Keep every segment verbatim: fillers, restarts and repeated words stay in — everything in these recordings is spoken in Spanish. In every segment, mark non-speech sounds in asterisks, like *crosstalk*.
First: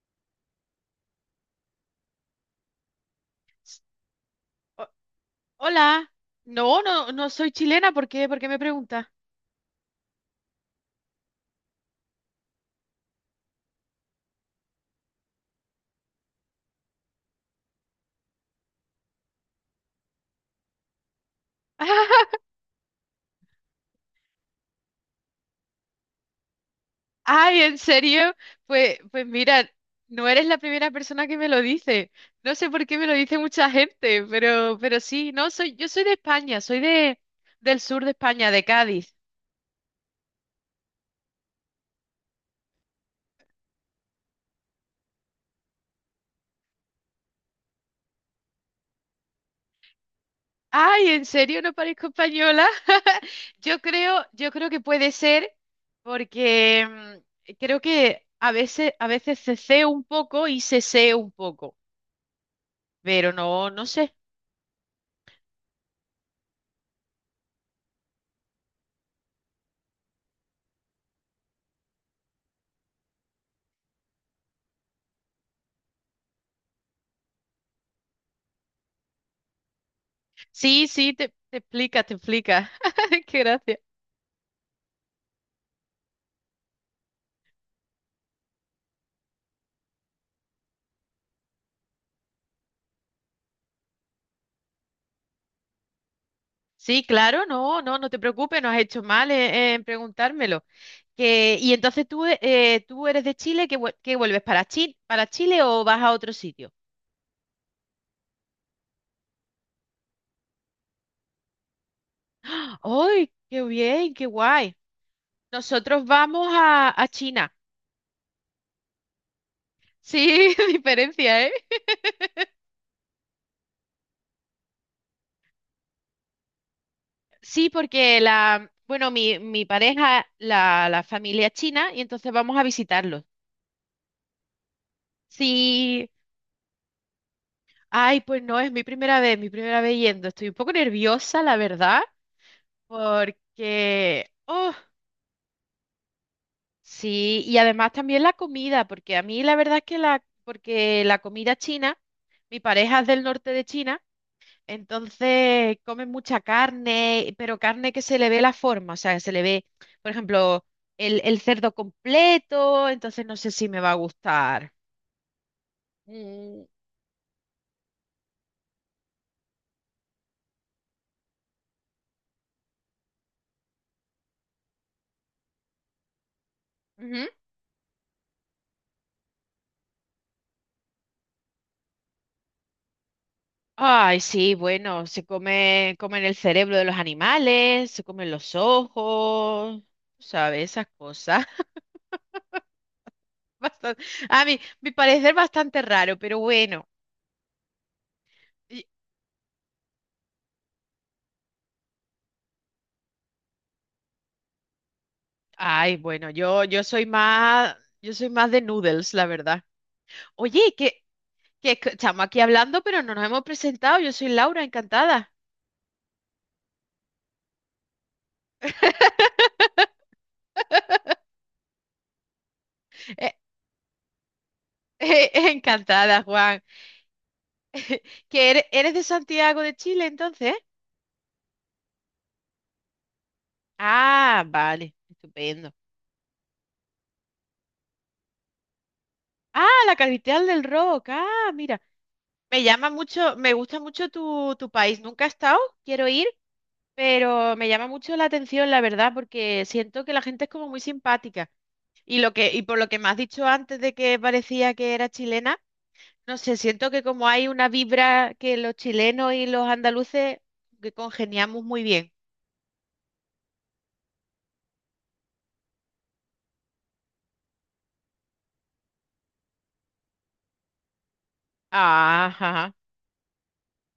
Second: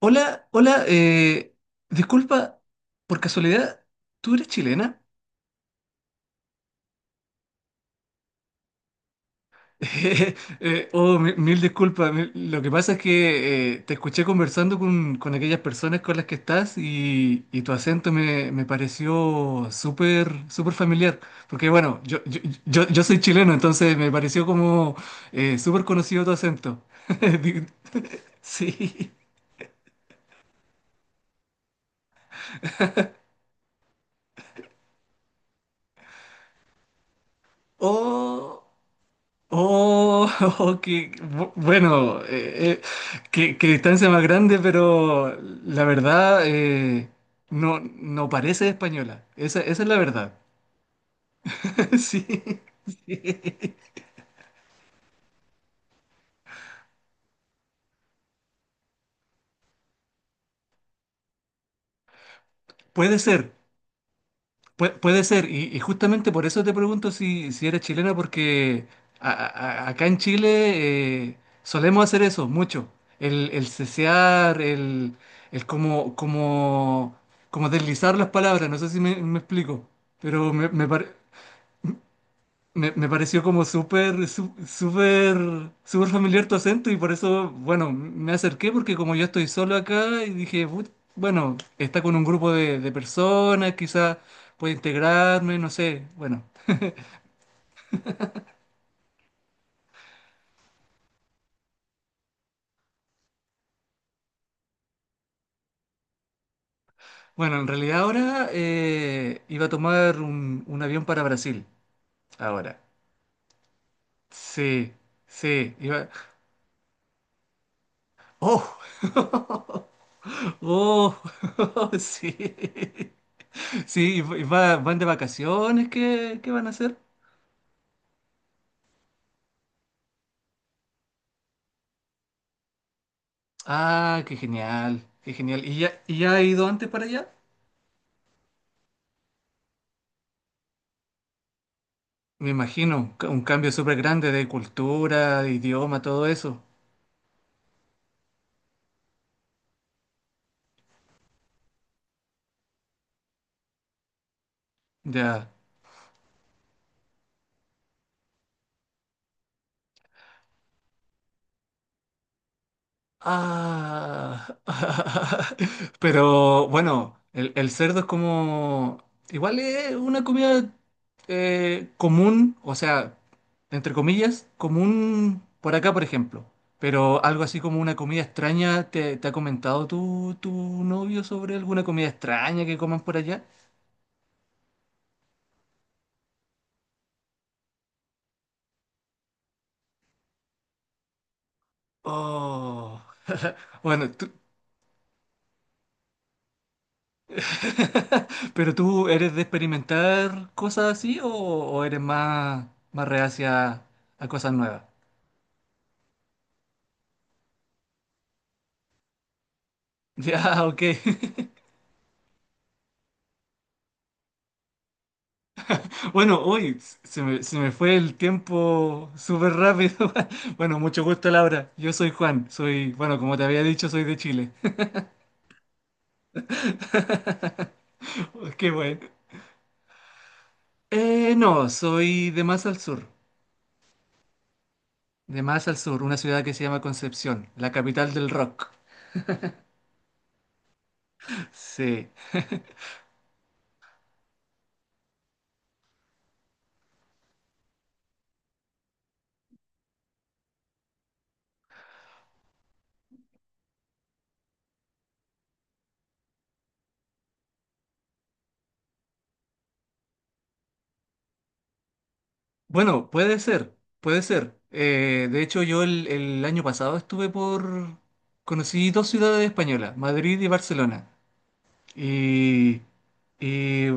Hola, hola, eh, disculpa, por casualidad, ¿tú eres O- chilena? hola. No, no, no soy chilena. ¿Por qué? ¿Por qué me pregunta? *laughs* Eh, oh, mi- mil disculpas, mil- lo que pasa es que eh, te escuché conversando con, con aquellas personas con las que estás y, y tu acento me, me pareció súper, súper familiar, porque bueno, yo, yo, *laughs* yo, yo soy chileno, entonces me pareció como eh, súper conocido tu acento. *laughs* Ay, Di- ¿en serio? Pues, Sí. pues mira, no eres la primera persona que me lo dice. No sé por qué me lo dice mucha gente, pero, pero sí, no, soy, yo soy de España, soy de, del sur de España, Oh. de Cádiz. Oh, *laughs* oh, que bu- bueno, eh, eh, qué, qué distancia más grande, pero la verdad eh, no, no parece española. Esa, esa es la verdad. Ay, ¿en serio no *laughs* parezco Sí, española? *laughs* sí. Yo creo, yo creo que puede ser porque mm, creo que a veces, a veces ceceo un poco y seseo un poco, Puede pero ser. no, no sé. Pue- puede ser, y, y justamente por eso te pregunto si, si eres chilena, porque a- a- a- acá en Chile eh, solemos hacer eso mucho. El, el cesear, el, el como, como, como deslizar las palabras, no sé si me, me explico, pero me, me Sí, sí, parece. te, te explica, te explica. Me, me *laughs* Qué pareció como gracia. súper, sú- súper súper familiar tu acento, y por eso, bueno, me acerqué porque como yo estoy solo acá y dije, "Put- bueno, está con un grupo de, de personas, quizás puede integrarme, no sé". Bueno, Sí, claro, no, no, no te preocupes, no has hecho mal eh, en, preguntármelo. Que, y entonces tú, eh, tú eres de Chile, ¿qué, vuel- qué vuelves para Chile, para Chile o vas a otro sitio? bueno, en realidad ahora eh, iba a tomar un, un avión para Brasil. *gasps* ¡Ah! Ahora. ¡Ay, qué bien, qué guay! Sí, sí, Nosotros iba... vamos a, a China. ¡Oh! *laughs* Sí, *laughs* diferencia, ¿eh? ¡Oh! *laughs* Sí. Sí, y va- van de vacaciones, ¿qué, qué van a hacer? Sí, porque la, bueno, mi, mi pareja, la, la familia es china, y entonces vamos a visitarlos. Ah, qué genial, qué genial. ¿Y ya, Sí. y ya ha ido antes para allá? Ay, pues no, es mi primera vez, mi primera vez yendo. Estoy un poco nerviosa, la verdad, Me imagino, un, ca- un cambio súper grande porque, de oh, cultura, idioma, todo eso. sí, y además también la comida, porque a mí la verdad es que la, porque la comida china, mi pareja es del norte de China, Ya. entonces comen mucha carne, pero carne que se le ve la forma, o sea, se le ve, por ejemplo, el, el cerdo completo, entonces no sé si me va a Ah. gustar. *laughs* Mm, Pero bueno, el, el cerdo es como... Igual es una comida eh, común, o sea, entre comillas, común por acá, por ejemplo. Pero ujú. algo así como una comida extraña, ¿te, te ha comentado tu, tu novio sobre alguna comida extraña que coman por allá? Ay, sí, bueno, se come, comen el cerebro de los animales, se comen los ojos, tú sabes, esas cosas. *laughs* Oh. *laughs* Bastan- Bueno, tú- a mí, mi parecer bastante raro, pero bueno. *laughs* pero Y- tú eres de experimentar cosas así o, o eres más, más reacia a cosas nuevas. Ay, bueno, yo, yo soy más, yo soy más de noodles, la verdad. Ya, Oye, ok. que, *laughs* que c- estamos aquí hablando, pero no nos hemos presentado. Yo soy Laura, encantada. Bueno, hoy se me, se me fue el tiempo súper rápido. *laughs* Bueno, mucho gusto, Laura. Yo soy Juan. Soy, bueno, Eh, como te había dicho, soy de Chile. eh, *laughs* encantada, Juan. ¿Que *laughs* eres, Qué eres bueno. de Santiago de Chile, entonces? Eh, no, soy de más al sur. Ah, vale, De más estupendo. al sur, una ciudad que se llama Concepción, la capital del rock. Ah, la capital del rock. *laughs* Ah, mira. Sí. Me llama mucho, me gusta mucho tu, tu país. Nunca he estado, quiero ir, pero me llama mucho la atención, la verdad, porque siento que la gente es como muy simpática. Y lo que, y por lo que me has dicho antes de que parecía que era chilena, no sé, siento que como hay una vibra que los chilenos y los andaluces que congeniamos muy bien. Bueno, puede ser, puede ser. Eh, de hecho, yo el, el año pasado estuve por... Conocí dos ciudades españolas, Madrid y Barcelona. Ajá. Y, y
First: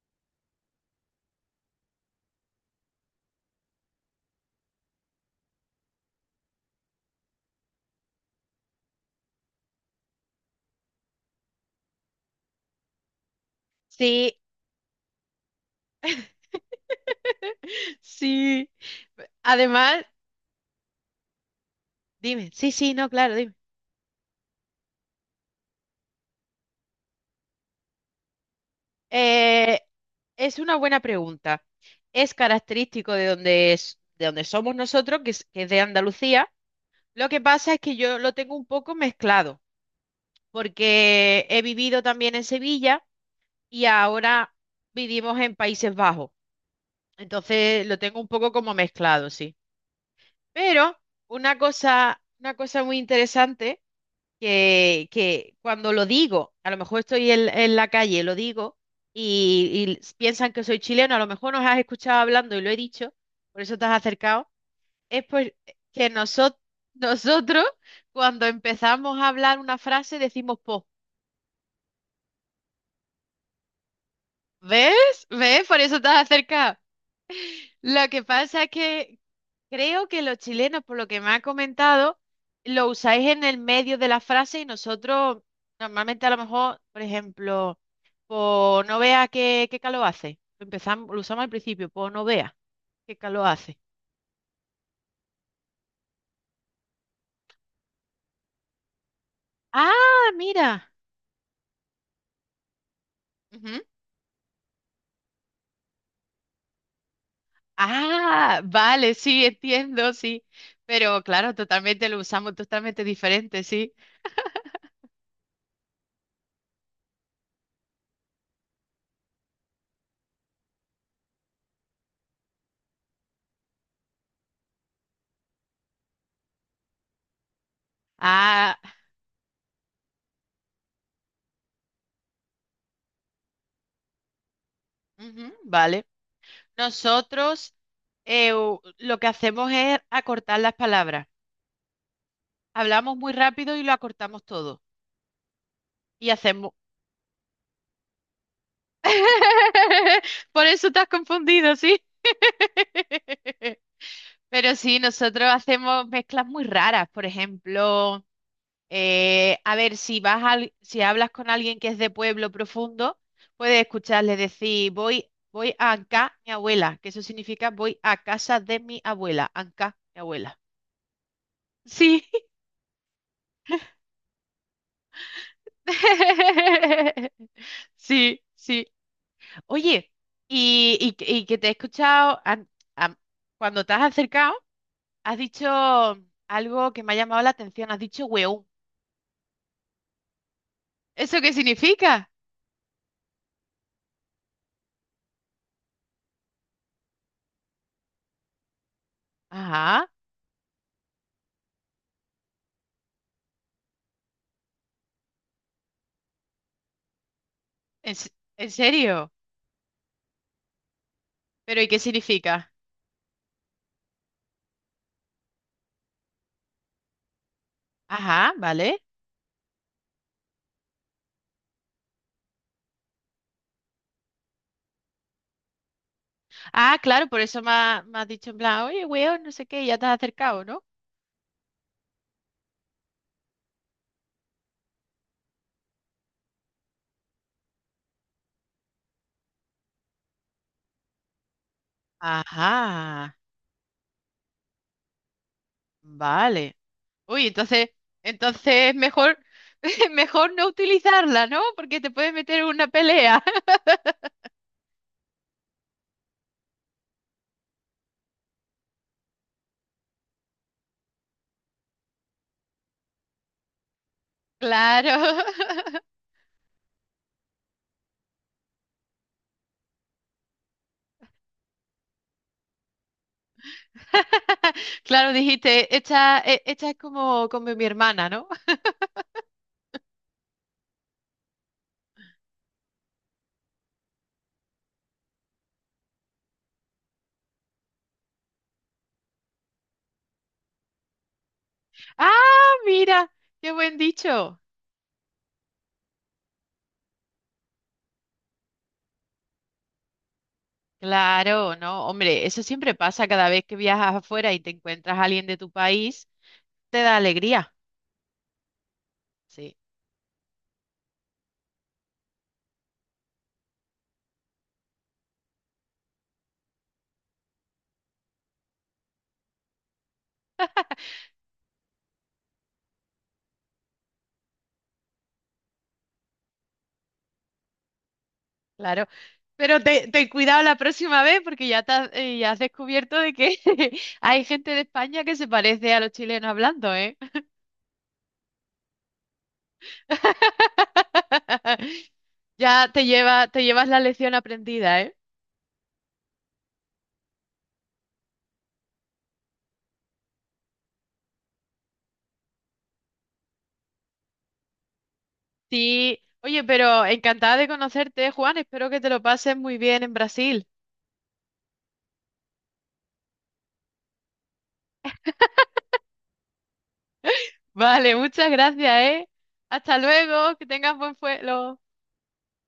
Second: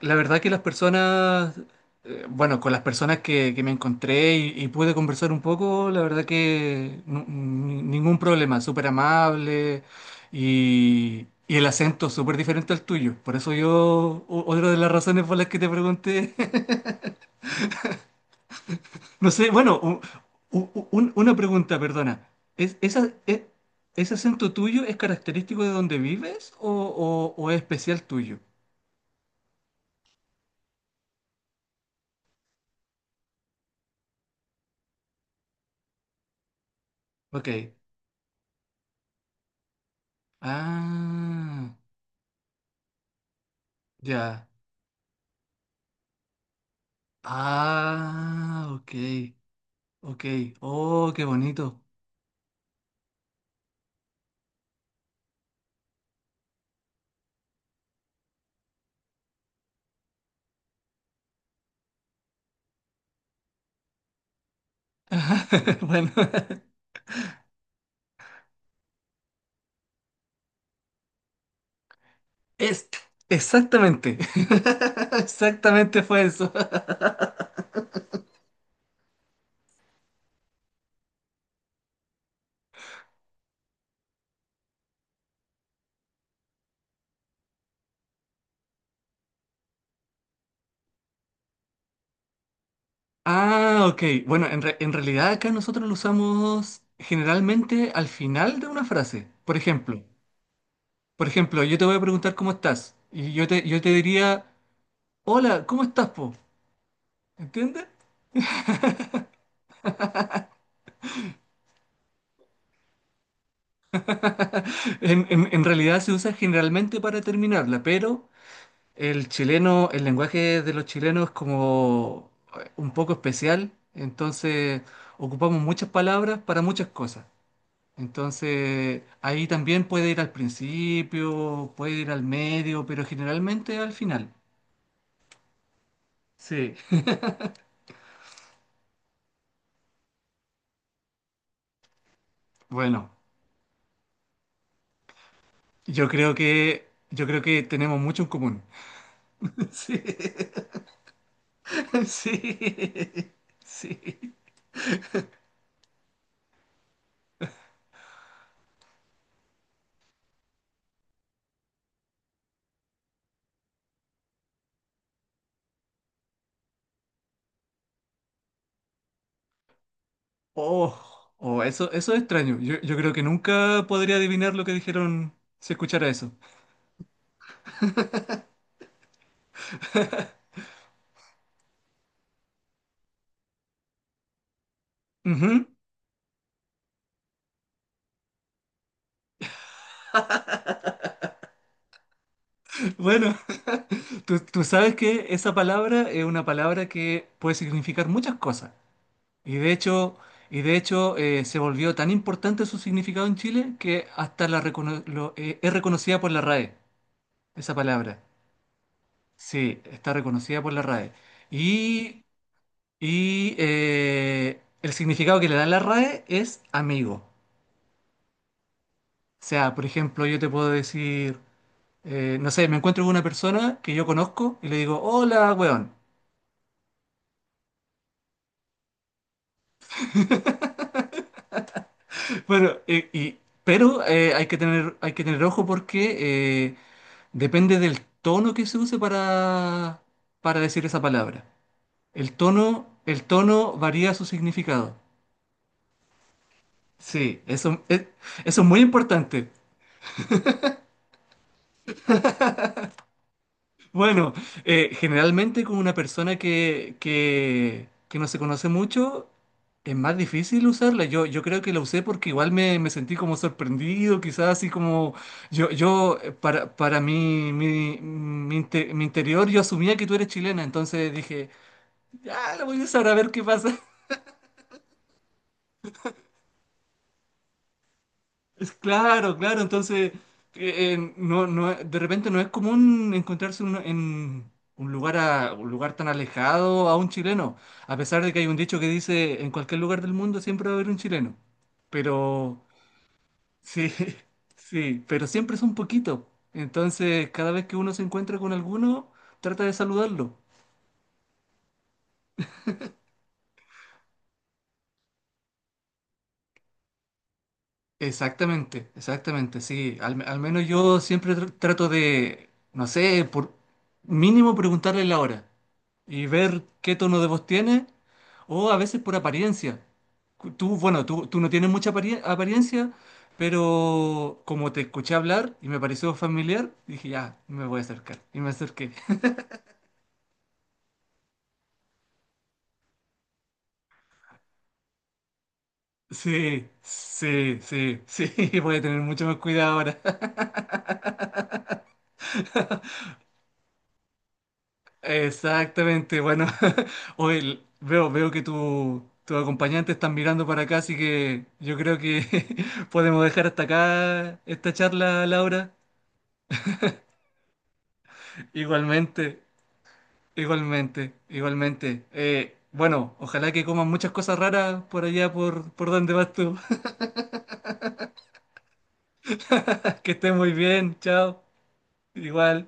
la verdad que las personas, eh, bueno, con las personas que, que me encontré y, y pude conversar un poco, la verdad que nu- ni- ningún problema, súper amable y, y el acento súper diferente al tuyo. Por eso yo, Sí, o- otra de las razones por las que te pregunté. *laughs* *laughs* sí. No sé, bueno, u- Además, u- un- una pregunta, perdona. dime, sí, ¿Es, sí, no, esa, claro, e- dime. Ese acento tuyo es característico de donde vives o, o- o es especial tuyo? Eh, es una buena pregunta. Es característico de donde es, de donde somos nosotros, que es, que es de Andalucía. Lo que Ok. pasa es que yo lo tengo un poco mezclado, porque he Ah, vivido también en Sevilla y ya. ahora vivimos en Países Bajos. Entonces lo tengo un poco Ah, como ok. mezclado, sí. Ok. Pero Oh, qué una bonito. cosa, una cosa muy interesante, que, que cuando lo digo, a lo mejor estoy en, en la calle, lo digo y, y piensan que soy chileno, a lo mejor nos has escuchado hablando y lo he dicho, por eso te has acercado, es pues *laughs* que Bueno, noso- *laughs* nosotros cuando empezamos a hablar una frase decimos po, es exactamente. *laughs* ¿ves? ¿Ves? Por eso Exactamente te fue has eso. acercado. Lo que pasa es que, creo que los chilenos, por lo que me ha comentado, lo usáis en el medio de la frase y nosotros normalmente a lo mejor, por ejemplo, por no vea qué, qué calor hace. Lo empezamos, lo usamos al principio, por no vea qué calor hace. Ah, ok. Bueno, en, re- en realidad acá nosotros lo usamos generalmente al final de una frase. Por ejemplo, Ah, mira. por ejemplo, yo te voy a preguntar cómo estás y yo te, yo Ujú. te diría, hola, ¿cómo estás, po? ¿Entiendes? *laughs* Ah, vale, sí, entiendo, sí. Pero claro, totalmente lo usamos totalmente diferente, sí. En, en- en realidad se usa generalmente para terminarla, pero el chileno, el lenguaje de los chilenos es como eh, un poco especial, entonces ocupamos muchas palabras para muchas cosas. Ah, Entonces, ahí también puede ir al principio, puede ir al medio, pero generalmente al final. ujú, vale. Sí. Nosotros eh, u- lo que hacemos es acortar las palabras. Bueno, Hablamos muy rápido y lo acortamos todo. yo Y creo hacemos. que yo creo que tenemos mucho en común. *laughs* Sí. *laughs* Por eso te has confundido, ¿sí? Sí. *laughs* Sí. Pero sí, nosotros hacemos mezclas muy raras. Por ejemplo, eh, a ver, si vas al- si hablas con alguien que es de pueblo profundo, puedes escucharle decir, voy, voy a Anca, mi abuela, que eso significa voy a casa de mi abuela, Anca, mi abuela. Oh, oh, eso, eso es Sí. extraño. Yo, yo creo que nunca podría adivinar lo que dijeron si escuchara eso. *laughs* Sí, sí. Oye, y, y que y que te he escuchado an- am- cuando te has acercado, has Ujú. dicho algo que me ha llamado la atención, has dicho weón. ¿Eso qué significa? Bueno, tú, tú sabes que esa palabra es una palabra que puede significar muchas cosas. Y de Ajá, hecho, y de hecho eh, se volvió tan importante su significado en Chile que hasta la recono- lo- eh, es reconocida por la R A E, esa en, palabra. se- en serio. Sí, está reconocida por la R A E. ¿Pero y qué Y, significa? y, eh, el significado que le da la R A E es amigo. Ajá, vale. O sea, por ejemplo, yo te puedo decir, eh, no sé, me encuentro con una persona que yo conozco y le digo, hola, weón. Ah, claro, por eso me, ha- me has dicho en plan, oye, weón, no sé qué, y ya te has acercado, ¿no? *laughs* Bueno, y- y- pero eh, hay que tener, hay que tener ojo porque eh, depende del tono que se use para, para decir esa palabra. El tono, el Ajá, tono varía su significado. vale. Sí, Uy, eso entonces, es, eso es muy entonces mejor, importante. *laughs* mejor no utilizarla, ¿no? Porque te puedes meter en una pelea. *laughs* Bueno, eh, generalmente con una persona que, que, que no se conoce mucho, es más difícil usarla. Yo, yo creo que la usé porque igual me, me sentí como sorprendido, quizás así como Claro. yo, *laughs* yo eh, para, para mi, mi, mi inte- mi interior, yo asumía que tú eres chilena, entonces dije, ah, la voy a usar a ver qué pasa. *laughs* Claro, dijiste, esta, e- esta es como, como mi hermana, ¿no? Es *laughs* claro, claro, entonces eh, eh, no, no, de repente no es común encontrarse uno en un lugar, a, un lugar tan alejado a un chileno, a pesar de que hay un dicho que dice en cualquier lugar del mundo siempre va a haber un chileno, pero Ah, mira, qué sí, buen *laughs* dicho. sí, pero siempre es un poquito, entonces cada vez que uno se encuentra con alguno, trata de saludarlo. Claro, no, hombre, eso siempre pasa cada vez que viajas afuera y te encuentras a alguien de tu país, te da alegría. Exactamente, exactamente, Sí, sí. Al, al menos yo siempre tr- trato de, no sé, por mínimo preguntarle la hora y ver qué tono de voz tiene o a veces por apariencia. Cu- Tú, bueno, tú, tú no tienes mucha apari- apariencia, pero como te escuché hablar y me pareció familiar, dije, ya, me voy a acercar. Y me acerqué. claro. *laughs* Pero te- ten cuidado la próxima vez porque ya, te has, eh, ya has descubierto de que *laughs* hay gente de España que se parece a los chilenos Sí, hablando, ¿eh? sí, sí, sí, *laughs* voy a tener mucho más cuidado ahora. *laughs* Ya te lleva, te llevas la lección aprendida, ¿eh? Exactamente, bueno, *laughs* hoy veo, veo que tu, tu acompañante están mirando para acá, así que yo creo que *laughs* podemos dejar hasta acá esta charla, Laura. Sí, oye, pero encantada de conocerte, Juan. Espero que te lo Igualmente, pases muy bien en Brasil. igualmente, igualmente. Eh, bueno, ojalá que coman muchas cosas raras por allá, por, por donde vas tú. *laughs* *laughs* Vale, muchas gracias, ¿eh? Hasta Que estés muy luego, que tengas bien, buen chao. vuelo. Igual.